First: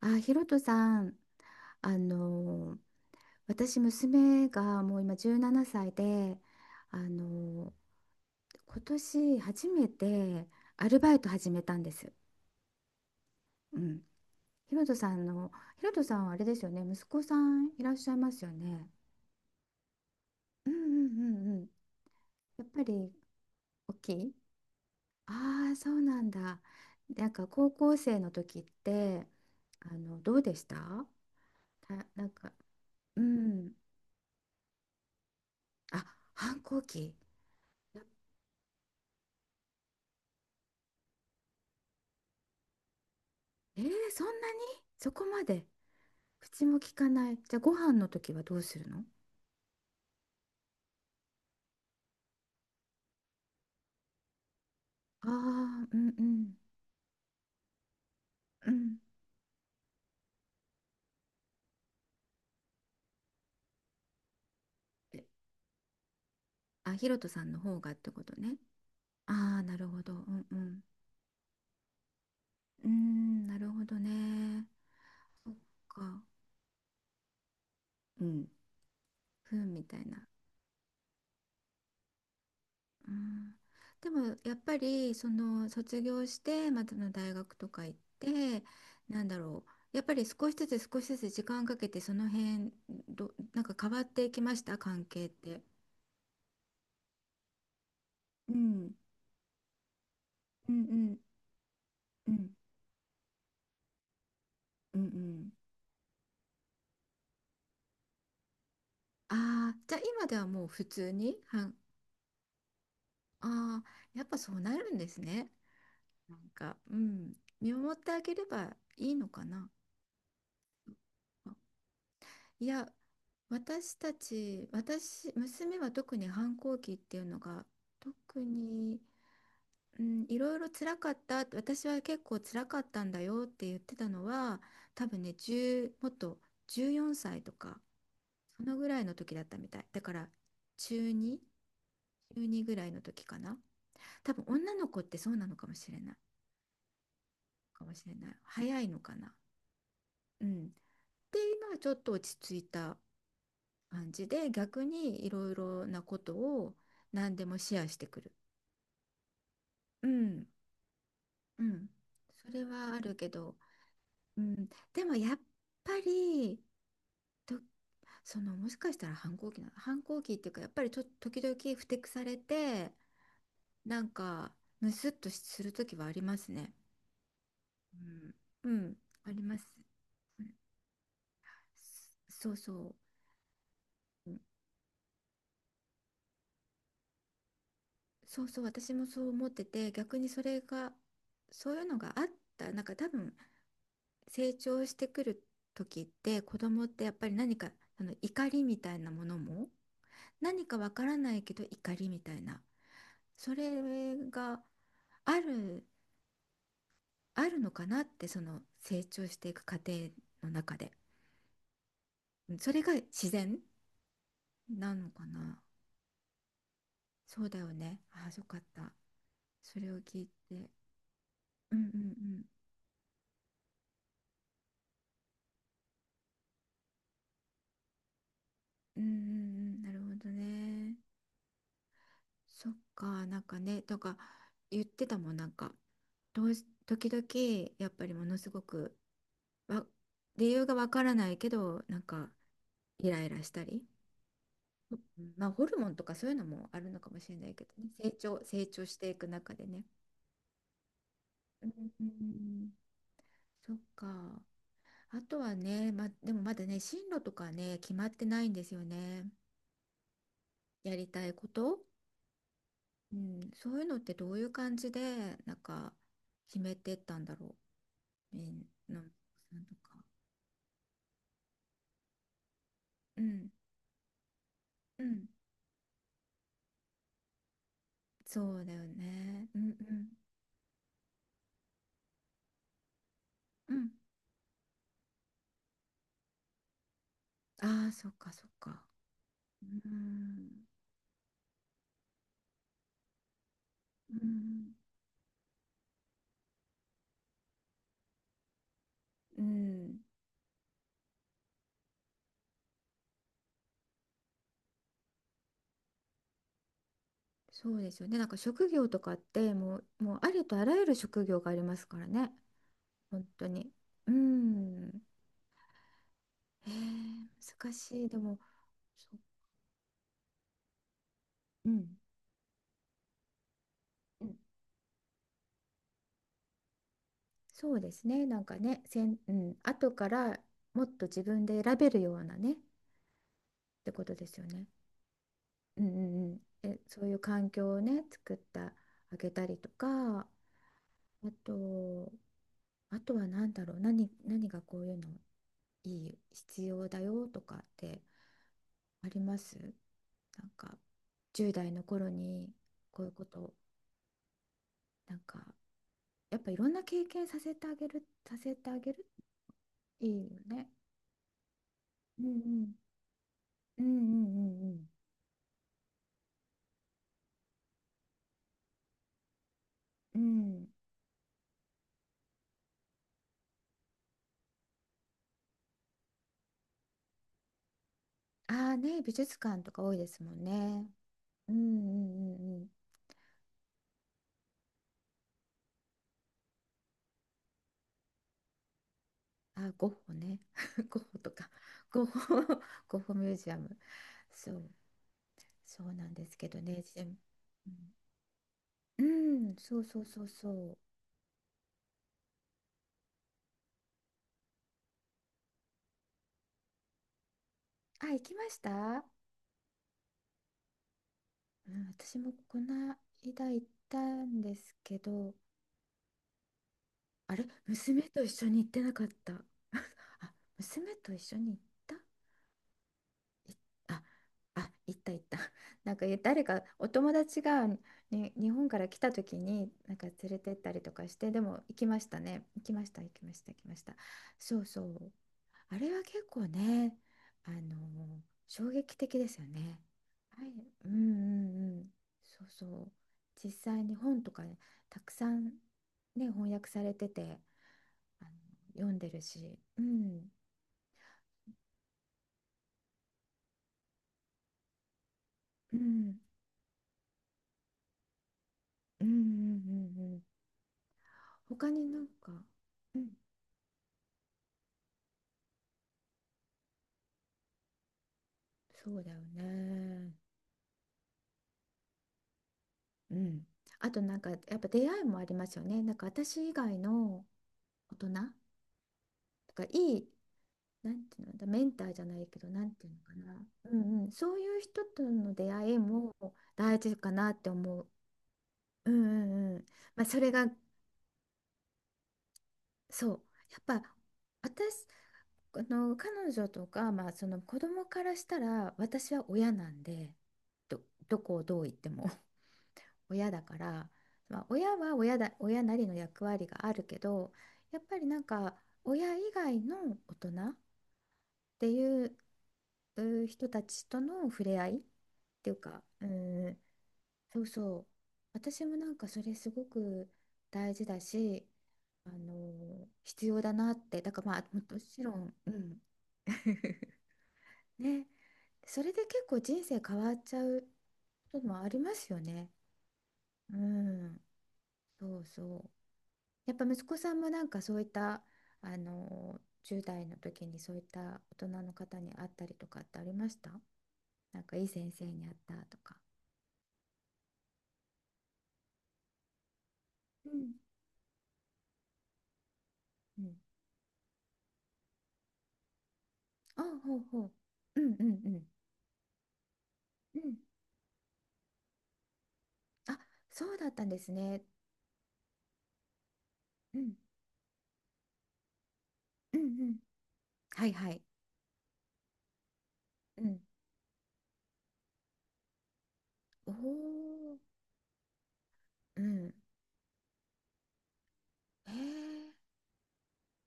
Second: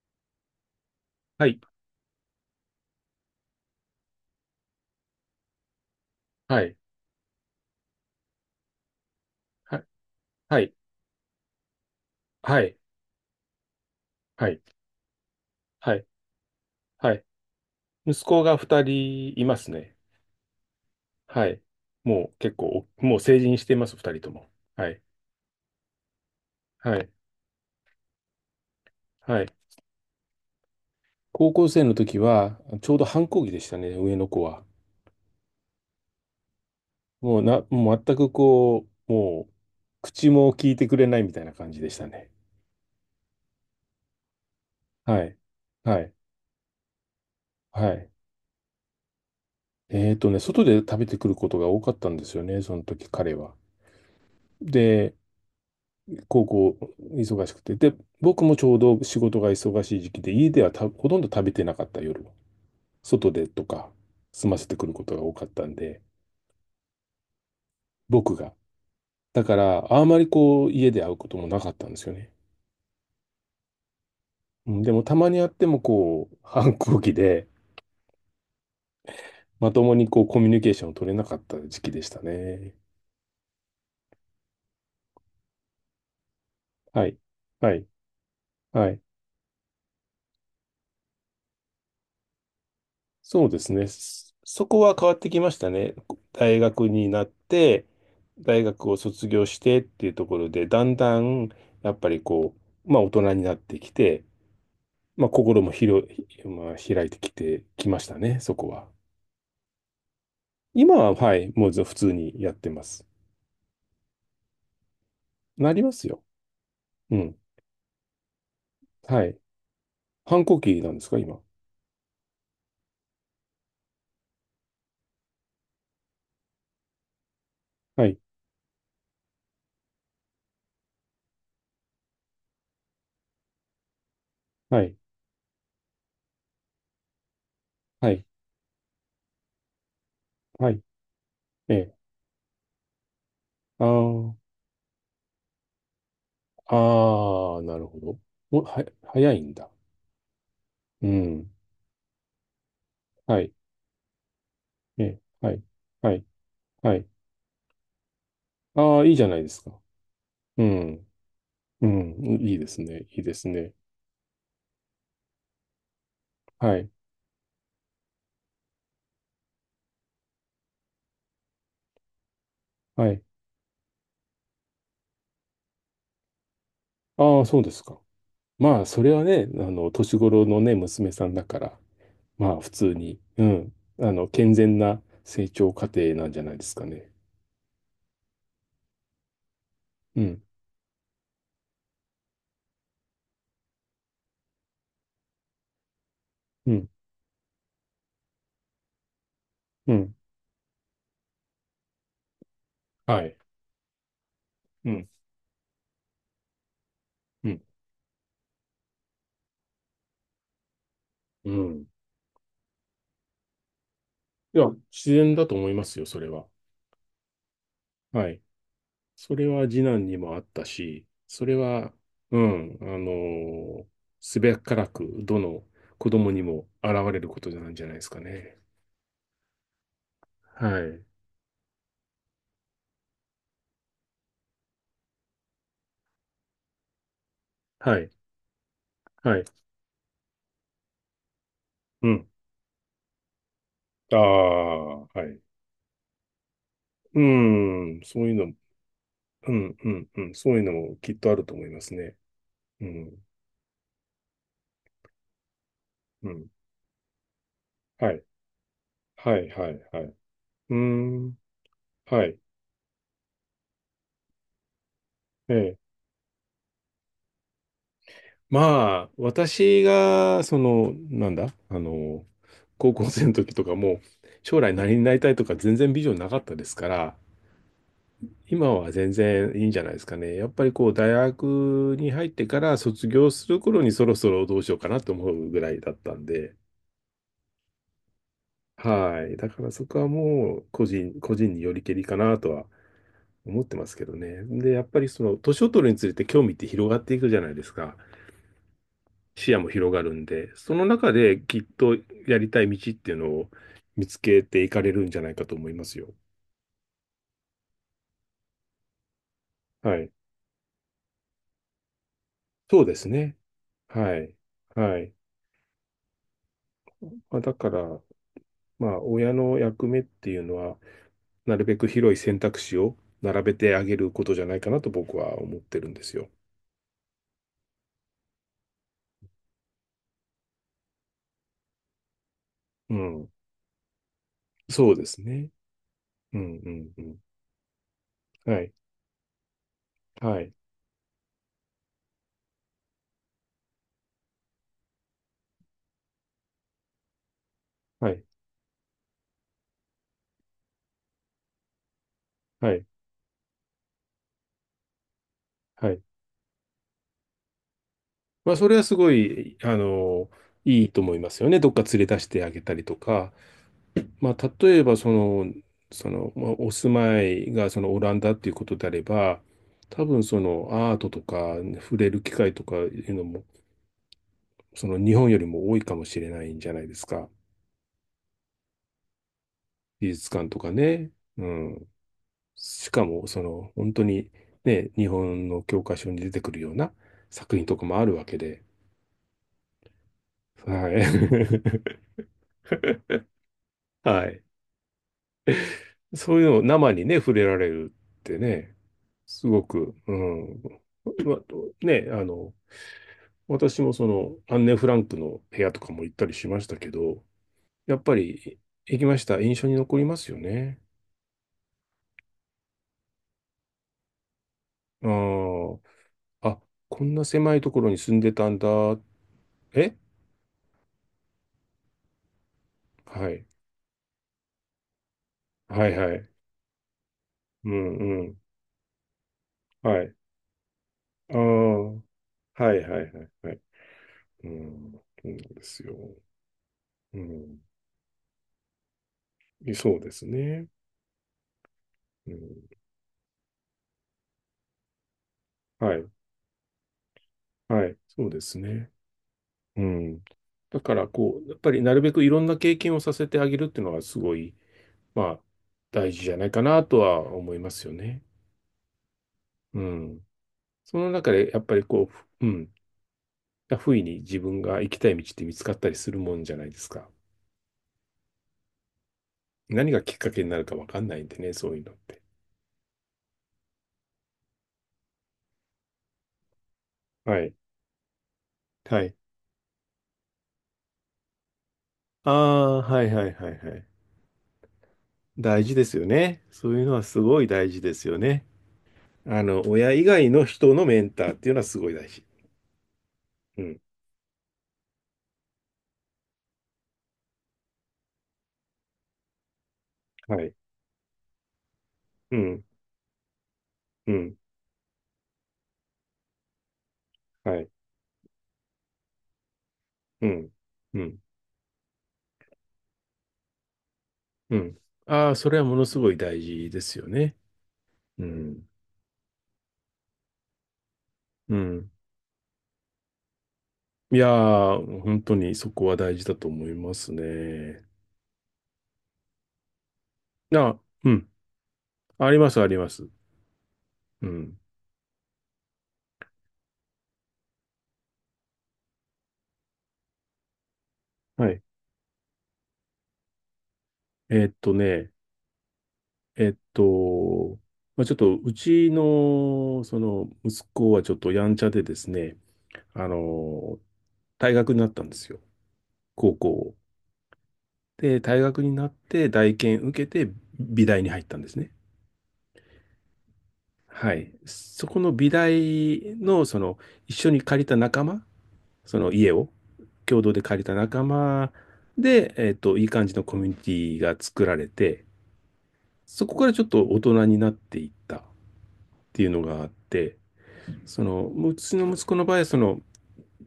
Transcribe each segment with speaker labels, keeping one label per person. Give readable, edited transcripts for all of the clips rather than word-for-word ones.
Speaker 1: あ、ひろとさん、
Speaker 2: はい、
Speaker 1: あの私娘がもう今17歳で、
Speaker 2: はい、
Speaker 1: あの今年初
Speaker 2: はい、
Speaker 1: めて
Speaker 2: はい、
Speaker 1: アルバイト始めたんです。
Speaker 2: はい、
Speaker 1: うん。
Speaker 2: はい、
Speaker 1: ひろとさんの、ひろ
Speaker 2: は
Speaker 1: と
Speaker 2: い、
Speaker 1: さんはあれですよね、息
Speaker 2: は
Speaker 1: 子
Speaker 2: い。
Speaker 1: さんいらっしゃい
Speaker 2: 息
Speaker 1: ま
Speaker 2: 子
Speaker 1: すよ
Speaker 2: が二
Speaker 1: ね。
Speaker 2: 人いますね。
Speaker 1: うんうんう
Speaker 2: は
Speaker 1: んう
Speaker 2: い。
Speaker 1: ん。
Speaker 2: もう結
Speaker 1: やっぱ
Speaker 2: 構、
Speaker 1: り
Speaker 2: 成人していま
Speaker 1: 大
Speaker 2: す、二
Speaker 1: き
Speaker 2: 人と
Speaker 1: い
Speaker 2: も。はい、
Speaker 1: ああ、そうなんだ。
Speaker 2: はい、
Speaker 1: なんか高校生の時って、
Speaker 2: はい。
Speaker 1: どうでした
Speaker 2: 高校生の時
Speaker 1: なんか、
Speaker 2: は、ちょうど
Speaker 1: う
Speaker 2: 反抗期でし
Speaker 1: ん。
Speaker 2: たね、上の子は。
Speaker 1: あ、反抗期。
Speaker 2: もうな、も
Speaker 1: や
Speaker 2: う
Speaker 1: っ
Speaker 2: 全くこう、口も聞いてくれないみたいな感じでしたね。
Speaker 1: えー、そんなに、そ
Speaker 2: は
Speaker 1: こ
Speaker 2: い、
Speaker 1: まで
Speaker 2: はい、
Speaker 1: 口も利かない。じゃあご
Speaker 2: は
Speaker 1: 飯の
Speaker 2: い。
Speaker 1: 時はどうするの？
Speaker 2: 外で食べてくることが多かったんですよね、その時彼は。で、
Speaker 1: ああー、うんう
Speaker 2: 高
Speaker 1: ん
Speaker 2: 校忙しくて。で、僕もち
Speaker 1: う
Speaker 2: ょう
Speaker 1: ん。
Speaker 2: ど仕事が忙しい時期で、家ではたほとんど食べてなかった夜は。外でとか、済ませてくることが
Speaker 1: え
Speaker 2: 多かったんで、
Speaker 1: あ、ひろとさんの方がってこ
Speaker 2: 僕
Speaker 1: と
Speaker 2: が。
Speaker 1: ね。
Speaker 2: だか
Speaker 1: ああ、な
Speaker 2: ら、
Speaker 1: るほ
Speaker 2: あ
Speaker 1: ど。う
Speaker 2: まり
Speaker 1: んう
Speaker 2: こう、
Speaker 1: ん。
Speaker 2: 家で会うこともなかったんですよね。
Speaker 1: うーん、なるほどね。
Speaker 2: うんでも、たまに会っ
Speaker 1: そっ
Speaker 2: ても
Speaker 1: か。
Speaker 2: こう、反抗期で、
Speaker 1: うん。ふ
Speaker 2: ま
Speaker 1: ん
Speaker 2: と
Speaker 1: み
Speaker 2: も
Speaker 1: たい
Speaker 2: にこう、
Speaker 1: な。
Speaker 2: コミュニケーションを取れなかった時期でしたね。
Speaker 1: うん。でもやっぱりその卒業して、また
Speaker 2: は
Speaker 1: の
Speaker 2: い。
Speaker 1: 大学と
Speaker 2: は
Speaker 1: か
Speaker 2: い。
Speaker 1: 行って、
Speaker 2: はい。
Speaker 1: なんだろう、やっぱり少しずつ少しずつ時間かけて、その辺
Speaker 2: そうで
Speaker 1: なん
Speaker 2: す
Speaker 1: か
Speaker 2: ね。
Speaker 1: 変わってい
Speaker 2: そ
Speaker 1: きまし
Speaker 2: そこ
Speaker 1: た、
Speaker 2: は
Speaker 1: 関
Speaker 2: 変わっ
Speaker 1: 係っ
Speaker 2: てきまし
Speaker 1: て。
Speaker 2: たね。大学になって、
Speaker 1: う
Speaker 2: 大学
Speaker 1: ん、
Speaker 2: を卒業してっていうところで、
Speaker 1: うんう
Speaker 2: だんだ
Speaker 1: ん
Speaker 2: ん、やっぱり
Speaker 1: う
Speaker 2: こ
Speaker 1: ん
Speaker 2: う、まあ大人になってきて、
Speaker 1: うんう
Speaker 2: まあ
Speaker 1: ん。
Speaker 2: 心も広い、まあ、開いてきてきましたね、そこは。
Speaker 1: ああー、じゃあ今ではもう普
Speaker 2: 今
Speaker 1: 通
Speaker 2: は、は
Speaker 1: に
Speaker 2: い、もうず普通にやってます。
Speaker 1: ああー、やっぱそうなるんですね。
Speaker 2: なりますよ。
Speaker 1: なんか、
Speaker 2: うん。
Speaker 1: 見守ってあげればいい
Speaker 2: は
Speaker 1: の
Speaker 2: い。
Speaker 1: かな。
Speaker 2: 反抗期なんですか、今？
Speaker 1: いや、私たち私娘は特に反抗期っていうのが
Speaker 2: はい。
Speaker 1: 特に、うん、いろいろ辛かった、私は結構辛かったんだよって言ってたのは、
Speaker 2: はい。
Speaker 1: 多分ね、1、もっと14歳とか、
Speaker 2: はい。
Speaker 1: そのぐらいの時だったみたい。だから
Speaker 2: はい。
Speaker 1: 中2、
Speaker 2: ええ。
Speaker 1: 中2ぐらいの時かな。
Speaker 2: あ
Speaker 1: 多
Speaker 2: ー
Speaker 1: 分女の子ってそうなのかもしれない。
Speaker 2: あ、ー、な
Speaker 1: か
Speaker 2: る
Speaker 1: も
Speaker 2: ほ
Speaker 1: しれ
Speaker 2: ど。
Speaker 1: ない。
Speaker 2: お、
Speaker 1: 早
Speaker 2: は、
Speaker 1: いのか
Speaker 2: 早
Speaker 1: な。
Speaker 2: いんだ。
Speaker 1: うん。
Speaker 2: う
Speaker 1: で、
Speaker 2: ん。
Speaker 1: 今はちょっと落ち着いた
Speaker 2: はい。
Speaker 1: 感じで、逆
Speaker 2: ええ、
Speaker 1: にいろ
Speaker 2: は
Speaker 1: い
Speaker 2: い、
Speaker 1: ろな
Speaker 2: は
Speaker 1: こ
Speaker 2: い、
Speaker 1: とを
Speaker 2: はい。
Speaker 1: 何でもシェアしてくる。
Speaker 2: ああ、いいじゃないですか。
Speaker 1: うん。
Speaker 2: うん、
Speaker 1: う
Speaker 2: う
Speaker 1: ん。
Speaker 2: ん、
Speaker 1: そ
Speaker 2: いい
Speaker 1: れ
Speaker 2: です
Speaker 1: はあ
Speaker 2: ね、
Speaker 1: る
Speaker 2: いい
Speaker 1: け
Speaker 2: です
Speaker 1: ど、
Speaker 2: ね。
Speaker 1: うん。でもやっぱり、
Speaker 2: はい、
Speaker 1: ともしかしたら反抗期っていうか、やっぱり時々ふてくされて、
Speaker 2: はい。
Speaker 1: なんかムスッとする時はありますね。
Speaker 2: ああ、そうですか。
Speaker 1: うん、う
Speaker 2: まあ、
Speaker 1: ん、
Speaker 2: それは
Speaker 1: あり
Speaker 2: ね、
Speaker 1: ます。
Speaker 2: 年
Speaker 1: う
Speaker 2: 頃
Speaker 1: ん、
Speaker 2: のね、娘さんだから、
Speaker 1: そ
Speaker 2: ま
Speaker 1: う
Speaker 2: あ、普
Speaker 1: そ
Speaker 2: 通
Speaker 1: う、
Speaker 2: に、うん、
Speaker 1: うん、
Speaker 2: 健全な成長過程なんじゃないですかね。
Speaker 1: そうそう、私もそう思ってて、逆
Speaker 2: う
Speaker 1: に
Speaker 2: ん、
Speaker 1: それが、そういうのがあった、なんか多分成長してくる時って、子
Speaker 2: う
Speaker 1: 供
Speaker 2: ん、
Speaker 1: ってやっぱり何か、怒りみたいなものも、
Speaker 2: うん。
Speaker 1: 何かわからないけど怒りみたいな、
Speaker 2: はい。
Speaker 1: それが
Speaker 2: うん、
Speaker 1: ある、
Speaker 2: う
Speaker 1: ある
Speaker 2: ん、
Speaker 1: のかなって、その成長していく過程の中で、
Speaker 2: うん。
Speaker 1: うんそれが自然
Speaker 2: いや、
Speaker 1: なの
Speaker 2: 自
Speaker 1: か
Speaker 2: 然だと
Speaker 1: な。
Speaker 2: 思いますよ、それは。
Speaker 1: そうだよね。
Speaker 2: は
Speaker 1: ああ、
Speaker 2: い。
Speaker 1: よかった。
Speaker 2: それは
Speaker 1: そ
Speaker 2: 次
Speaker 1: れを
Speaker 2: 男に
Speaker 1: 聞い
Speaker 2: もあった
Speaker 1: て。
Speaker 2: し、それ
Speaker 1: うんう
Speaker 2: は、
Speaker 1: ん
Speaker 2: うん、すべからく、どの子供にも現れることなんじゃないですかね。
Speaker 1: うん。うんうんうん。なるほど
Speaker 2: は
Speaker 1: ね。
Speaker 2: い。
Speaker 1: そっか、なんかね、とか言ってたもん、なんか、どうし、時々、やっ
Speaker 2: は
Speaker 1: ぱ
Speaker 2: い。
Speaker 1: りものすごく、
Speaker 2: はい。
Speaker 1: わ、理由がわからないけど、なん
Speaker 2: うん。
Speaker 1: か、イライラしたり。
Speaker 2: あ
Speaker 1: う
Speaker 2: あ、は
Speaker 1: ん
Speaker 2: い。
Speaker 1: まあ、ホルモンとかそういうのもあるのか
Speaker 2: う
Speaker 1: もしれないけどね。
Speaker 2: ん、
Speaker 1: 成
Speaker 2: そういう
Speaker 1: 長、
Speaker 2: の、
Speaker 1: 成
Speaker 2: う
Speaker 1: 長していく中で
Speaker 2: ん、
Speaker 1: ね。
Speaker 2: うん、うん、そういうのもきっとあると思
Speaker 1: う
Speaker 2: い
Speaker 1: ん
Speaker 2: ま
Speaker 1: うん
Speaker 2: す
Speaker 1: うん
Speaker 2: ね。
Speaker 1: うん。
Speaker 2: うん、
Speaker 1: そっか。あとはね、ま、
Speaker 2: う
Speaker 1: でも
Speaker 2: ん。
Speaker 1: まだね、進路とかね、決まっ
Speaker 2: はい。
Speaker 1: てないんですよね。
Speaker 2: はい、はい、はい。うー
Speaker 1: やりたい
Speaker 2: ん、
Speaker 1: こと。
Speaker 2: はい。
Speaker 1: うん、そういうのってどういう感じで、
Speaker 2: え
Speaker 1: なん
Speaker 2: え。
Speaker 1: か、決めてったんだろう、みんな、
Speaker 2: まあ、
Speaker 1: なんと
Speaker 2: 私
Speaker 1: か。
Speaker 2: が、その、なんだ、あの高校
Speaker 1: う
Speaker 2: 生の
Speaker 1: ん、
Speaker 2: 時とかも、将来何に
Speaker 1: う
Speaker 2: なり
Speaker 1: ん。
Speaker 2: たいとか全然ビジョンなかったですから、
Speaker 1: そう
Speaker 2: 今
Speaker 1: だよ
Speaker 2: は全
Speaker 1: ね。
Speaker 2: 然
Speaker 1: うん、
Speaker 2: いい
Speaker 1: う
Speaker 2: んじゃないです
Speaker 1: ん、
Speaker 2: かね。やっぱりこう、大学に入ってから卒業する
Speaker 1: う
Speaker 2: 頃
Speaker 1: ん。
Speaker 2: にそろそろどうしようかなと思うぐらいだったんで、
Speaker 1: ああ、そっか、そっか。
Speaker 2: はい。だか
Speaker 1: う
Speaker 2: らそこは
Speaker 1: ん、
Speaker 2: もう個人によりけりかなとは思ってますけど
Speaker 1: う
Speaker 2: ね。で、
Speaker 1: ん、
Speaker 2: やっぱりその年を取るにつれて興味って広がっていくじゃないですか。
Speaker 1: う
Speaker 2: 視野も広が
Speaker 1: ん。
Speaker 2: るんで、その中できっとやりたい道っていうのを見つけていかれるんじゃないかと思いますよ。
Speaker 1: そうですよね。なんか職業とかって、もう、
Speaker 2: はい。
Speaker 1: もうありとあらゆる職業がありますからね。
Speaker 2: そうです
Speaker 1: 本
Speaker 2: ね。
Speaker 1: 当に。う
Speaker 2: はい。は
Speaker 1: ん。
Speaker 2: い。
Speaker 1: えー、
Speaker 2: まあ、だか
Speaker 1: 難
Speaker 2: ら、
Speaker 1: しい。でも、
Speaker 2: まあ、
Speaker 1: そ
Speaker 2: 親の役目っていうのは、なる
Speaker 1: う
Speaker 2: べく
Speaker 1: ん、
Speaker 2: 広い選択肢を並べてあげるこ
Speaker 1: う
Speaker 2: と
Speaker 1: ん
Speaker 2: じゃないかなと僕は思ってるんですよ。
Speaker 1: そうですね。なんかね、後からもっと自分で選べるようなね、っ
Speaker 2: うん。
Speaker 1: てことですよね。
Speaker 2: そうですね。
Speaker 1: うんう
Speaker 2: うん、
Speaker 1: んうん。
Speaker 2: う
Speaker 1: え、
Speaker 2: ん、う
Speaker 1: そうい
Speaker 2: ん。
Speaker 1: う環境をね、作って
Speaker 2: はい。
Speaker 1: あげたりとか、あ
Speaker 2: はい。
Speaker 1: と、あとは何だろう、何がこういうのいい、必要だよとかって
Speaker 2: はい。
Speaker 1: あります、なんか、10代の頃に
Speaker 2: はい。
Speaker 1: こういうこと、なんか、
Speaker 2: はい。
Speaker 1: やっぱいろんな経験させてあげる、さ
Speaker 2: ま
Speaker 1: せ
Speaker 2: あ、そ
Speaker 1: て
Speaker 2: れ
Speaker 1: あ
Speaker 2: は
Speaker 1: げ
Speaker 2: す
Speaker 1: る
Speaker 2: ごい、
Speaker 1: いいよね。
Speaker 2: いいと思いますよね。どっか連れ出
Speaker 1: う
Speaker 2: し
Speaker 1: んう
Speaker 2: てあげた
Speaker 1: ん
Speaker 2: りとか。
Speaker 1: うん
Speaker 2: まあ、
Speaker 1: う
Speaker 2: 例え
Speaker 1: ん
Speaker 2: ばその、その、まあ、お住まいがそのオランダっていうことであれば、多
Speaker 1: うん
Speaker 2: 分
Speaker 1: う
Speaker 2: そ
Speaker 1: んうん。
Speaker 2: のアートとか触れる機会とかいうのも、その日本よりも多いかもしれないんじゃないですか。
Speaker 1: ああー、ね、美術館とか多いで
Speaker 2: 美
Speaker 1: す
Speaker 2: 術
Speaker 1: もん
Speaker 2: 館とか
Speaker 1: ね。
Speaker 2: ね。う
Speaker 1: うんう
Speaker 2: ん。
Speaker 1: んうんうん。
Speaker 2: しかもその本当にね、日本の教科書に出てくるような作品とかもあるわけで。
Speaker 1: あ、ゴッホね。
Speaker 2: は
Speaker 1: ゴッホとか、
Speaker 2: い。
Speaker 1: ゴッホ ゴッホミュージアム。
Speaker 2: はい。
Speaker 1: そう、そうなんで
Speaker 2: そ
Speaker 1: す
Speaker 2: ういう
Speaker 1: け
Speaker 2: の
Speaker 1: ど
Speaker 2: を
Speaker 1: ね。
Speaker 2: 生に
Speaker 1: で
Speaker 2: ね、
Speaker 1: も、
Speaker 2: 触れられるってね、
Speaker 1: うん、
Speaker 2: す
Speaker 1: うん、
Speaker 2: ご
Speaker 1: そう
Speaker 2: く、
Speaker 1: そう
Speaker 2: う
Speaker 1: そうそ
Speaker 2: ん。
Speaker 1: う。
Speaker 2: まあね、私もその、アンネ・フランクの部屋とかも行ったりしましたけど、やっ
Speaker 1: あ、
Speaker 2: ぱ
Speaker 1: 行きまし
Speaker 2: り行き
Speaker 1: た。
Speaker 2: ました。印象に残りますよね。
Speaker 1: うん、私もこの間行ったんですけ
Speaker 2: あ
Speaker 1: ど、
Speaker 2: ー、あ、こんな
Speaker 1: あれ、
Speaker 2: 狭いところに
Speaker 1: 娘
Speaker 2: 住ん
Speaker 1: と一
Speaker 2: で
Speaker 1: 緒
Speaker 2: たん
Speaker 1: に行
Speaker 2: だ。
Speaker 1: ってなかった。
Speaker 2: え、
Speaker 1: あ、娘と一緒に行った。
Speaker 2: はい。
Speaker 1: いあ、あ、行った行った。
Speaker 2: は
Speaker 1: な
Speaker 2: い
Speaker 1: んか
Speaker 2: はい。
Speaker 1: 誰かお友達
Speaker 2: う
Speaker 1: が、ね、
Speaker 2: んうん。
Speaker 1: 日本から来た時になん
Speaker 2: は
Speaker 1: か
Speaker 2: い。
Speaker 1: 連れてったりとかして、
Speaker 2: ああ。
Speaker 1: でも行きましたね。行き
Speaker 2: はい
Speaker 1: まし
Speaker 2: は
Speaker 1: た、行
Speaker 2: いは
Speaker 1: き
Speaker 2: い
Speaker 1: まし
Speaker 2: は
Speaker 1: た、行
Speaker 2: い。
Speaker 1: きました。
Speaker 2: う
Speaker 1: そうそ
Speaker 2: ん。
Speaker 1: う。
Speaker 2: そうなんで
Speaker 1: あ
Speaker 2: す
Speaker 1: れ
Speaker 2: よ。
Speaker 1: は結構ね、
Speaker 2: う
Speaker 1: あ
Speaker 2: ん。
Speaker 1: の、衝撃的ですよね。
Speaker 2: そうです
Speaker 1: はい、
Speaker 2: ね。
Speaker 1: うんうんうん。
Speaker 2: う
Speaker 1: そう
Speaker 2: ん。
Speaker 1: そう。実際に本とかね、たくさん
Speaker 2: はい。
Speaker 1: ね、翻訳されてて、
Speaker 2: はい。
Speaker 1: あ
Speaker 2: そ
Speaker 1: の、
Speaker 2: うですね。
Speaker 1: 読んでるし、
Speaker 2: う
Speaker 1: う
Speaker 2: ん。
Speaker 1: ん、
Speaker 2: だから、こう、やっぱりなるべくいろんな経験をさせてあげるっていうのがすごいまあ、
Speaker 1: う
Speaker 2: 大
Speaker 1: ん、
Speaker 2: 事じゃないかなとは思いますよね。
Speaker 1: うんう
Speaker 2: う
Speaker 1: んうんう
Speaker 2: ん。
Speaker 1: ん。
Speaker 2: その中で、やっ
Speaker 1: 他
Speaker 2: ぱり
Speaker 1: になん
Speaker 2: こう、
Speaker 1: か、
Speaker 2: ふうん、
Speaker 1: うん、
Speaker 2: 不意に自分が行きたい道って見つかったりするもんじゃないですか。
Speaker 1: そうだよ
Speaker 2: 何が
Speaker 1: ね。
Speaker 2: きっかけになるかわかんないんでね、そういうのって。
Speaker 1: うん。あとなんかやっぱ出会いもありますよね。なんか私以外の
Speaker 2: はい。
Speaker 1: 大人だ
Speaker 2: はい。
Speaker 1: か、いい、なんていうのだ、メンターじゃない
Speaker 2: あ
Speaker 1: けど、なん
Speaker 2: あ、
Speaker 1: ていうの
Speaker 2: はい
Speaker 1: か
Speaker 2: はい
Speaker 1: な。
Speaker 2: はいは
Speaker 1: う
Speaker 2: い。
Speaker 1: んうん。そういう人との出
Speaker 2: 大
Speaker 1: 会
Speaker 2: 事
Speaker 1: い
Speaker 2: ですよ
Speaker 1: も
Speaker 2: ね。そう
Speaker 1: 大
Speaker 2: いうの
Speaker 1: 事
Speaker 2: は
Speaker 1: か
Speaker 2: す
Speaker 1: なっ
Speaker 2: ごい
Speaker 1: て
Speaker 2: 大事
Speaker 1: 思う。
Speaker 2: ですよね。
Speaker 1: うんうんうん。
Speaker 2: 親以
Speaker 1: まあそ
Speaker 2: 外
Speaker 1: れ
Speaker 2: の
Speaker 1: が、
Speaker 2: 人のメンターっていうのはすごい大事。
Speaker 1: そう、や
Speaker 2: うん。
Speaker 1: っぱ私、彼女とか、まあ子供からしたら私は親なんで、
Speaker 2: はい。
Speaker 1: ど、どこをどう言っても。
Speaker 2: うん。
Speaker 1: 親だから、
Speaker 2: うん。
Speaker 1: まあ、親は親だ、親なりの役割があるけど、
Speaker 2: はい。
Speaker 1: やっぱりなんか親以外の大
Speaker 2: う
Speaker 1: 人
Speaker 2: ん。
Speaker 1: っ
Speaker 2: うん。
Speaker 1: ていう、人たちとの触
Speaker 2: う
Speaker 1: れ合い
Speaker 2: ん。
Speaker 1: っ
Speaker 2: ああ、
Speaker 1: て
Speaker 2: そ
Speaker 1: いう
Speaker 2: れはも
Speaker 1: か、
Speaker 2: のす
Speaker 1: う
Speaker 2: ごい大
Speaker 1: ん、
Speaker 2: 事ですよね。
Speaker 1: そうそう、
Speaker 2: う
Speaker 1: 私
Speaker 2: ん。
Speaker 1: もなんかそれすごく大事だし、
Speaker 2: うん。
Speaker 1: 必要だなって、だ
Speaker 2: い
Speaker 1: から
Speaker 2: や
Speaker 1: まあも
Speaker 2: ー、
Speaker 1: ちろ
Speaker 2: 本
Speaker 1: ん、
Speaker 2: 当
Speaker 1: う
Speaker 2: にそ
Speaker 1: ん、
Speaker 2: こは大事だと思います ね。
Speaker 1: ね、それで結構人生変わっちゃう
Speaker 2: あ、うん。
Speaker 1: こともありますよ
Speaker 2: ありま
Speaker 1: ね。
Speaker 2: す、あります。
Speaker 1: うん、
Speaker 2: うん。
Speaker 1: そうそう。やっぱ息子さんもなんかそういった、10代の時にそういった大人
Speaker 2: はい。
Speaker 1: の方に会ったりとかってありました、なんかいい先生
Speaker 2: ね、
Speaker 1: に会ったとか。
Speaker 2: えーっと、まあ、ちょっと、うちの、その、
Speaker 1: うん
Speaker 2: 息子はちょっとやんちゃでですね、あ
Speaker 1: うん。
Speaker 2: の、退学になったんですよ。高校
Speaker 1: あ、
Speaker 2: を。
Speaker 1: ほうほう。うんうん
Speaker 2: で、
Speaker 1: う
Speaker 2: 大
Speaker 1: ん。
Speaker 2: 学になって、大検受け
Speaker 1: う
Speaker 2: て、
Speaker 1: ん、
Speaker 2: 美大に入ったんですね。
Speaker 1: あ、そうだったんです
Speaker 2: はい。
Speaker 1: ね。
Speaker 2: そこの美大の、その、
Speaker 1: うん
Speaker 2: 一緒に借りた仲間、その家
Speaker 1: うんう
Speaker 2: を、
Speaker 1: ん。
Speaker 2: 共同で借り
Speaker 1: はい
Speaker 2: た
Speaker 1: は
Speaker 2: 仲
Speaker 1: い。
Speaker 2: 間で、えっと、いい感じ
Speaker 1: う
Speaker 2: のコ
Speaker 1: ん。
Speaker 2: ミュニティが作られて、そこから
Speaker 1: お
Speaker 2: ちょっと大人に
Speaker 1: お。
Speaker 2: なっていったっ
Speaker 1: う
Speaker 2: ていう
Speaker 1: ん。
Speaker 2: のがあって、その、う
Speaker 1: へ
Speaker 2: ちの息子の
Speaker 1: え。
Speaker 2: 場合は、その、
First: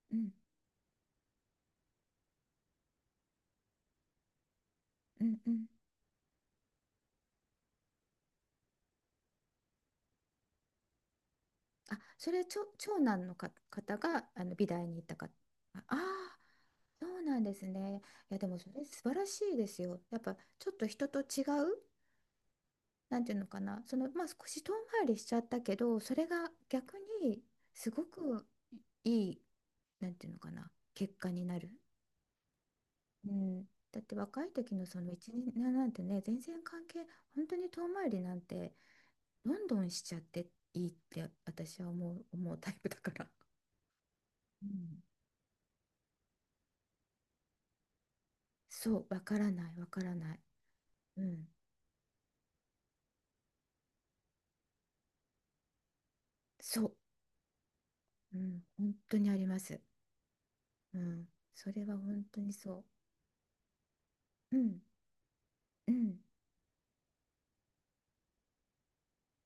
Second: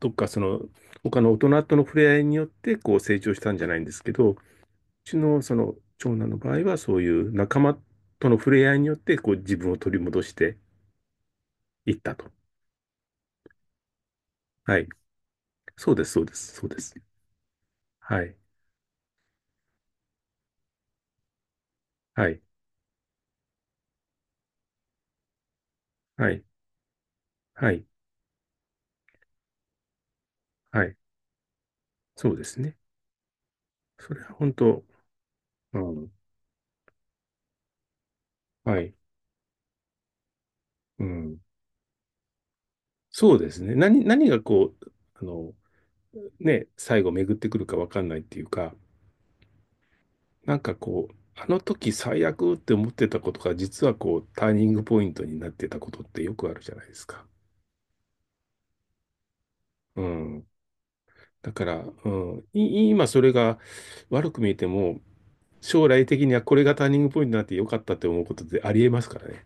Speaker 2: どっ
Speaker 1: う
Speaker 2: か
Speaker 1: ん
Speaker 2: その、他の大人との触れ合いによって、こう成長したんじゃないんですけど、うち
Speaker 1: うん
Speaker 2: の
Speaker 1: う
Speaker 2: そ
Speaker 1: ん。
Speaker 2: の、長男の場合は、そういう仲間との触れ合いによって、こう自分を取り戻していっ
Speaker 1: あ、
Speaker 2: たと。
Speaker 1: それ、長男の方が美
Speaker 2: は
Speaker 1: 大
Speaker 2: い。
Speaker 1: に行ったか。あ
Speaker 2: そうです、そうで
Speaker 1: あ、
Speaker 2: す、そうです。
Speaker 1: そうなんですね。
Speaker 2: は
Speaker 1: い
Speaker 2: い。
Speaker 1: や、でもそれ素晴らしいですよ。やっぱちょっと人と違う、
Speaker 2: はい。
Speaker 1: なんていうのかな、そのまあ少し遠回りしちゃったけど、それ
Speaker 2: はい。
Speaker 1: が逆に
Speaker 2: はい。
Speaker 1: すごくいい、なんていうのかな、
Speaker 2: はい。
Speaker 1: 結果になる。
Speaker 2: そうですね。
Speaker 1: うん、だっ
Speaker 2: そ
Speaker 1: て
Speaker 2: れは
Speaker 1: 若い
Speaker 2: 本
Speaker 1: 時
Speaker 2: 当、
Speaker 1: のその一年
Speaker 2: う
Speaker 1: なんて
Speaker 2: ん、
Speaker 1: ね、全然関係、本当に遠回りなんて
Speaker 2: はい。
Speaker 1: どんどんしちゃっていいっ
Speaker 2: う
Speaker 1: て
Speaker 2: ん。
Speaker 1: 私は思うタイプだから。
Speaker 2: そうですね。何、何が
Speaker 1: う
Speaker 2: こう、
Speaker 1: ん、
Speaker 2: ね、最後巡ってくるかわかんないっていうか、
Speaker 1: そう、わからない、わからない。
Speaker 2: なんかこう、
Speaker 1: うん、
Speaker 2: あの時最悪って思ってたことが、実はこう、ターニングポイントになってたことってよくあるじゃないで
Speaker 1: そ
Speaker 2: すか。
Speaker 1: う、うん、本当にあります。
Speaker 2: うん。
Speaker 1: うん、
Speaker 2: だか
Speaker 1: それ
Speaker 2: ら、
Speaker 1: は
Speaker 2: う
Speaker 1: 本当
Speaker 2: ん、
Speaker 1: にそ
Speaker 2: い今それが悪く見え
Speaker 1: う。う
Speaker 2: て
Speaker 1: ん、
Speaker 2: も、将
Speaker 1: う
Speaker 2: 来
Speaker 1: ん、
Speaker 2: 的にはこれがターニングポイントになってよかったって思うことってありえますからね。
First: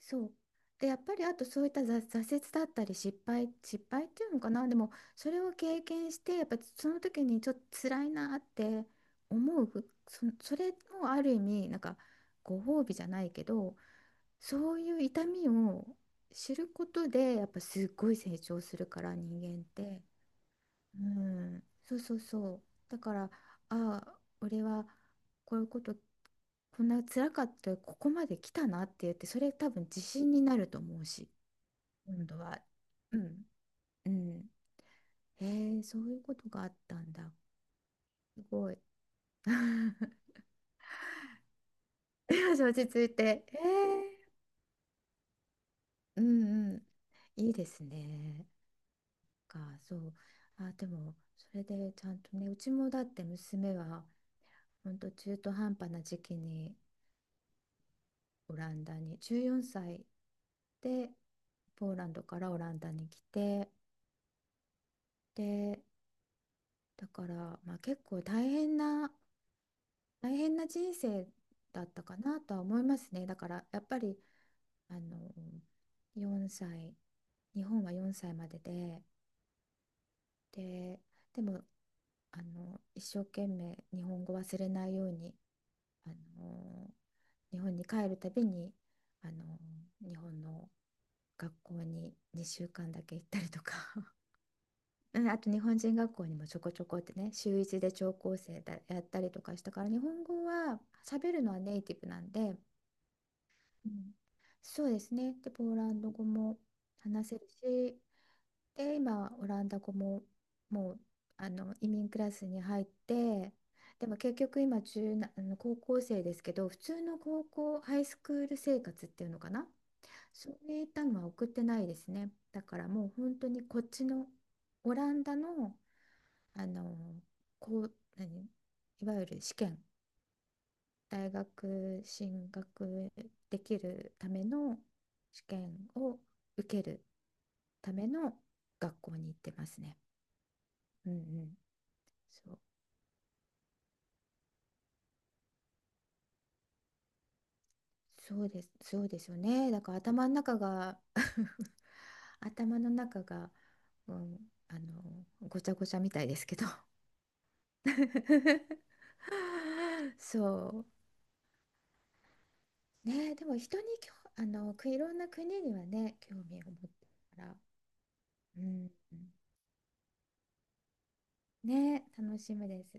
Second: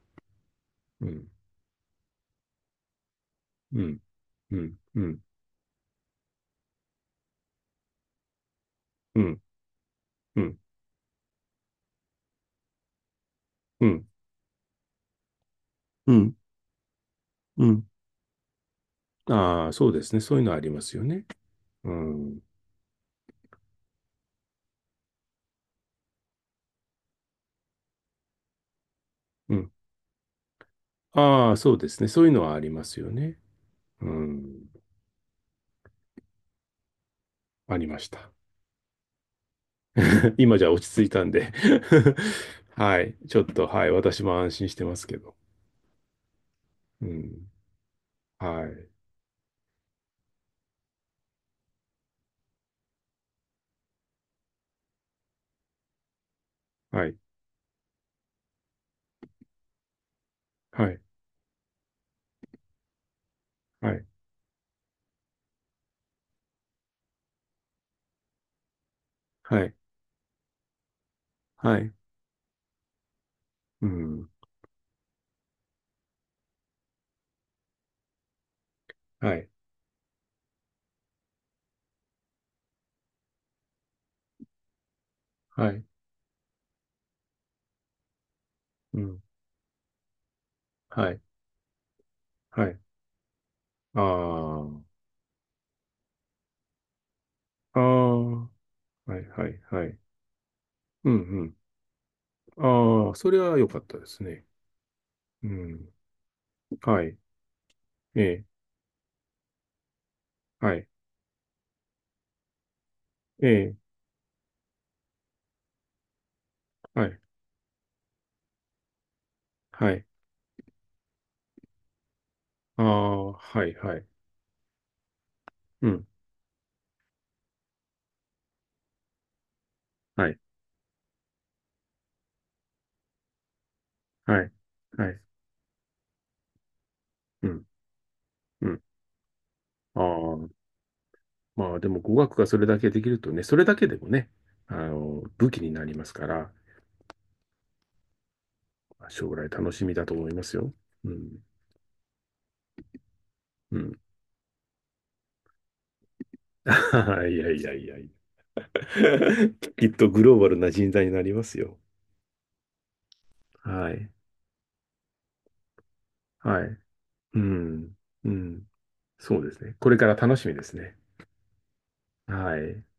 Speaker 1: そう。で、やっ
Speaker 2: う
Speaker 1: ぱり
Speaker 2: ん。
Speaker 1: あとそういった挫折だったり失敗、
Speaker 2: う
Speaker 1: 失
Speaker 2: ん。
Speaker 1: 敗っていうのか
Speaker 2: う
Speaker 1: な、
Speaker 2: ん。
Speaker 1: でも
Speaker 2: うん。
Speaker 1: それを経験して、やっぱその時にちょっと辛いなって
Speaker 2: うん。
Speaker 1: 思う、そ、
Speaker 2: う
Speaker 1: そ
Speaker 2: ん。
Speaker 1: れもある意味、なんかご褒美じゃないけど、
Speaker 2: うん。
Speaker 1: そういう痛みを
Speaker 2: うん。
Speaker 1: 知ることで、やっぱ
Speaker 2: う
Speaker 1: す
Speaker 2: ん、
Speaker 1: っごい成長するから、人間っ
Speaker 2: ああ、そうで
Speaker 1: て。
Speaker 2: すね。そういうのはあります
Speaker 1: う
Speaker 2: よね。
Speaker 1: ん、
Speaker 2: う
Speaker 1: そうそう
Speaker 2: ん。
Speaker 1: そう。だから、ああ、俺はこういうこと、こんな辛かった、ここまで来たなって言って、それ
Speaker 2: う
Speaker 1: 多
Speaker 2: ん。
Speaker 1: 分自信になると思うし、
Speaker 2: ああ、そうですね。そ
Speaker 1: 今
Speaker 2: ういう
Speaker 1: 度
Speaker 2: のはあ
Speaker 1: は。
Speaker 2: りますよ
Speaker 1: う
Speaker 2: ね。
Speaker 1: ん、
Speaker 2: う
Speaker 1: うん。
Speaker 2: ん。
Speaker 1: へえ、そういうことがあったんだ。
Speaker 2: ありました。
Speaker 1: すごい。
Speaker 2: 今じゃ落ち着いたんで
Speaker 1: よし、落 ち
Speaker 2: は
Speaker 1: 着
Speaker 2: い。
Speaker 1: いて。
Speaker 2: ちょ
Speaker 1: へ
Speaker 2: っと、はい。
Speaker 1: え、
Speaker 2: 私も安心してますけど。
Speaker 1: うんう
Speaker 2: う
Speaker 1: ん。い
Speaker 2: ん。
Speaker 1: いですね。
Speaker 2: はい。
Speaker 1: そう。あ、でも、それでちゃんとね、うちもだって娘は、ほんと中途半端な時期に
Speaker 2: はい。
Speaker 1: オランダに14歳
Speaker 2: はい。
Speaker 1: でポーランドからオランダに来て、
Speaker 2: はい。
Speaker 1: で、だからまあ結構大変な、
Speaker 2: はい。
Speaker 1: 大変な人生
Speaker 2: は
Speaker 1: だっ
Speaker 2: い。
Speaker 1: たかなとは思いますね。だからやっ
Speaker 2: う
Speaker 1: ぱり
Speaker 2: ん。
Speaker 1: あの4歳、日本は4歳まで
Speaker 2: はい。
Speaker 1: ででも一生懸命日本語忘れないように、
Speaker 2: はい。
Speaker 1: あの日本に帰るたびに、
Speaker 2: うん。
Speaker 1: あの日本の
Speaker 2: はい。
Speaker 1: 学校に2
Speaker 2: は
Speaker 1: 週
Speaker 2: い。
Speaker 1: 間だけ行ったりとか、
Speaker 2: ああ。
Speaker 1: うんあと日本人学校にもちょこちょこってね、週
Speaker 2: あ
Speaker 1: 一で聴講
Speaker 2: あ。は
Speaker 1: 生だ、やっ
Speaker 2: い。
Speaker 1: たりと
Speaker 2: は
Speaker 1: か
Speaker 2: い。
Speaker 1: したか
Speaker 2: は
Speaker 1: ら、
Speaker 2: い。
Speaker 1: 日本語は
Speaker 2: うん。
Speaker 1: 喋
Speaker 2: う
Speaker 1: るの
Speaker 2: ん。
Speaker 1: はネイティブなんで、
Speaker 2: ああ、それは良かっ
Speaker 1: う
Speaker 2: たで
Speaker 1: ん、
Speaker 2: すね。
Speaker 1: そうですね。
Speaker 2: う
Speaker 1: で、ポーラ
Speaker 2: ん。
Speaker 1: ンド語も
Speaker 2: はい。
Speaker 1: 話せるし、
Speaker 2: ええ。
Speaker 1: で、今オランダ語も
Speaker 2: はい。
Speaker 1: もう、移民クラスに入っ
Speaker 2: え
Speaker 1: て、
Speaker 2: え。
Speaker 1: でも結局今、高校生ですけど、普通
Speaker 2: はい。
Speaker 1: の高校、ハイスクール生活っていうのかな、
Speaker 2: はい。
Speaker 1: そういったのは送ってないですね。だか
Speaker 2: あ
Speaker 1: らもう
Speaker 2: あ、
Speaker 1: 本当に
Speaker 2: はい
Speaker 1: こっ
Speaker 2: は
Speaker 1: ち
Speaker 2: い。
Speaker 1: のオランダの、
Speaker 2: うん。
Speaker 1: あのこう何いわゆる試験、
Speaker 2: はい。
Speaker 1: 大学進学できるた
Speaker 2: は
Speaker 1: め
Speaker 2: い。
Speaker 1: の
Speaker 2: はい。
Speaker 1: 試験を受ける
Speaker 2: うん。
Speaker 1: ための
Speaker 2: うん。
Speaker 1: 学校に行ってますね。
Speaker 2: ああ。
Speaker 1: うんうん、
Speaker 2: まあでも語学が
Speaker 1: そ
Speaker 2: そ
Speaker 1: う
Speaker 2: れだけできるとね、それだけでもね、武器になりますから、
Speaker 1: そうです、そうで
Speaker 2: 将
Speaker 1: すよ
Speaker 2: 来
Speaker 1: ね。
Speaker 2: 楽
Speaker 1: だ
Speaker 2: しみ
Speaker 1: から
Speaker 2: だと思
Speaker 1: 頭
Speaker 2: い
Speaker 1: の
Speaker 2: ます
Speaker 1: 中
Speaker 2: よ。
Speaker 1: が
Speaker 2: うん。
Speaker 1: 頭の中が、
Speaker 2: うん。
Speaker 1: うん、あのごちゃごちゃみたいですけ ど
Speaker 2: いやいやいやいや。きっと グローバルな
Speaker 1: そ
Speaker 2: 人材になりますよ。
Speaker 1: う。ね、でも人に
Speaker 2: はい。
Speaker 1: いろんな国にはね、興味
Speaker 2: は
Speaker 1: を持っ
Speaker 2: い。
Speaker 1: てる
Speaker 2: う
Speaker 1: から、
Speaker 2: ん。う
Speaker 1: う
Speaker 2: ん。
Speaker 1: ん、
Speaker 2: そうですね。これから楽しみですね。
Speaker 1: ね、楽し
Speaker 2: は
Speaker 1: みで
Speaker 2: い。
Speaker 1: す。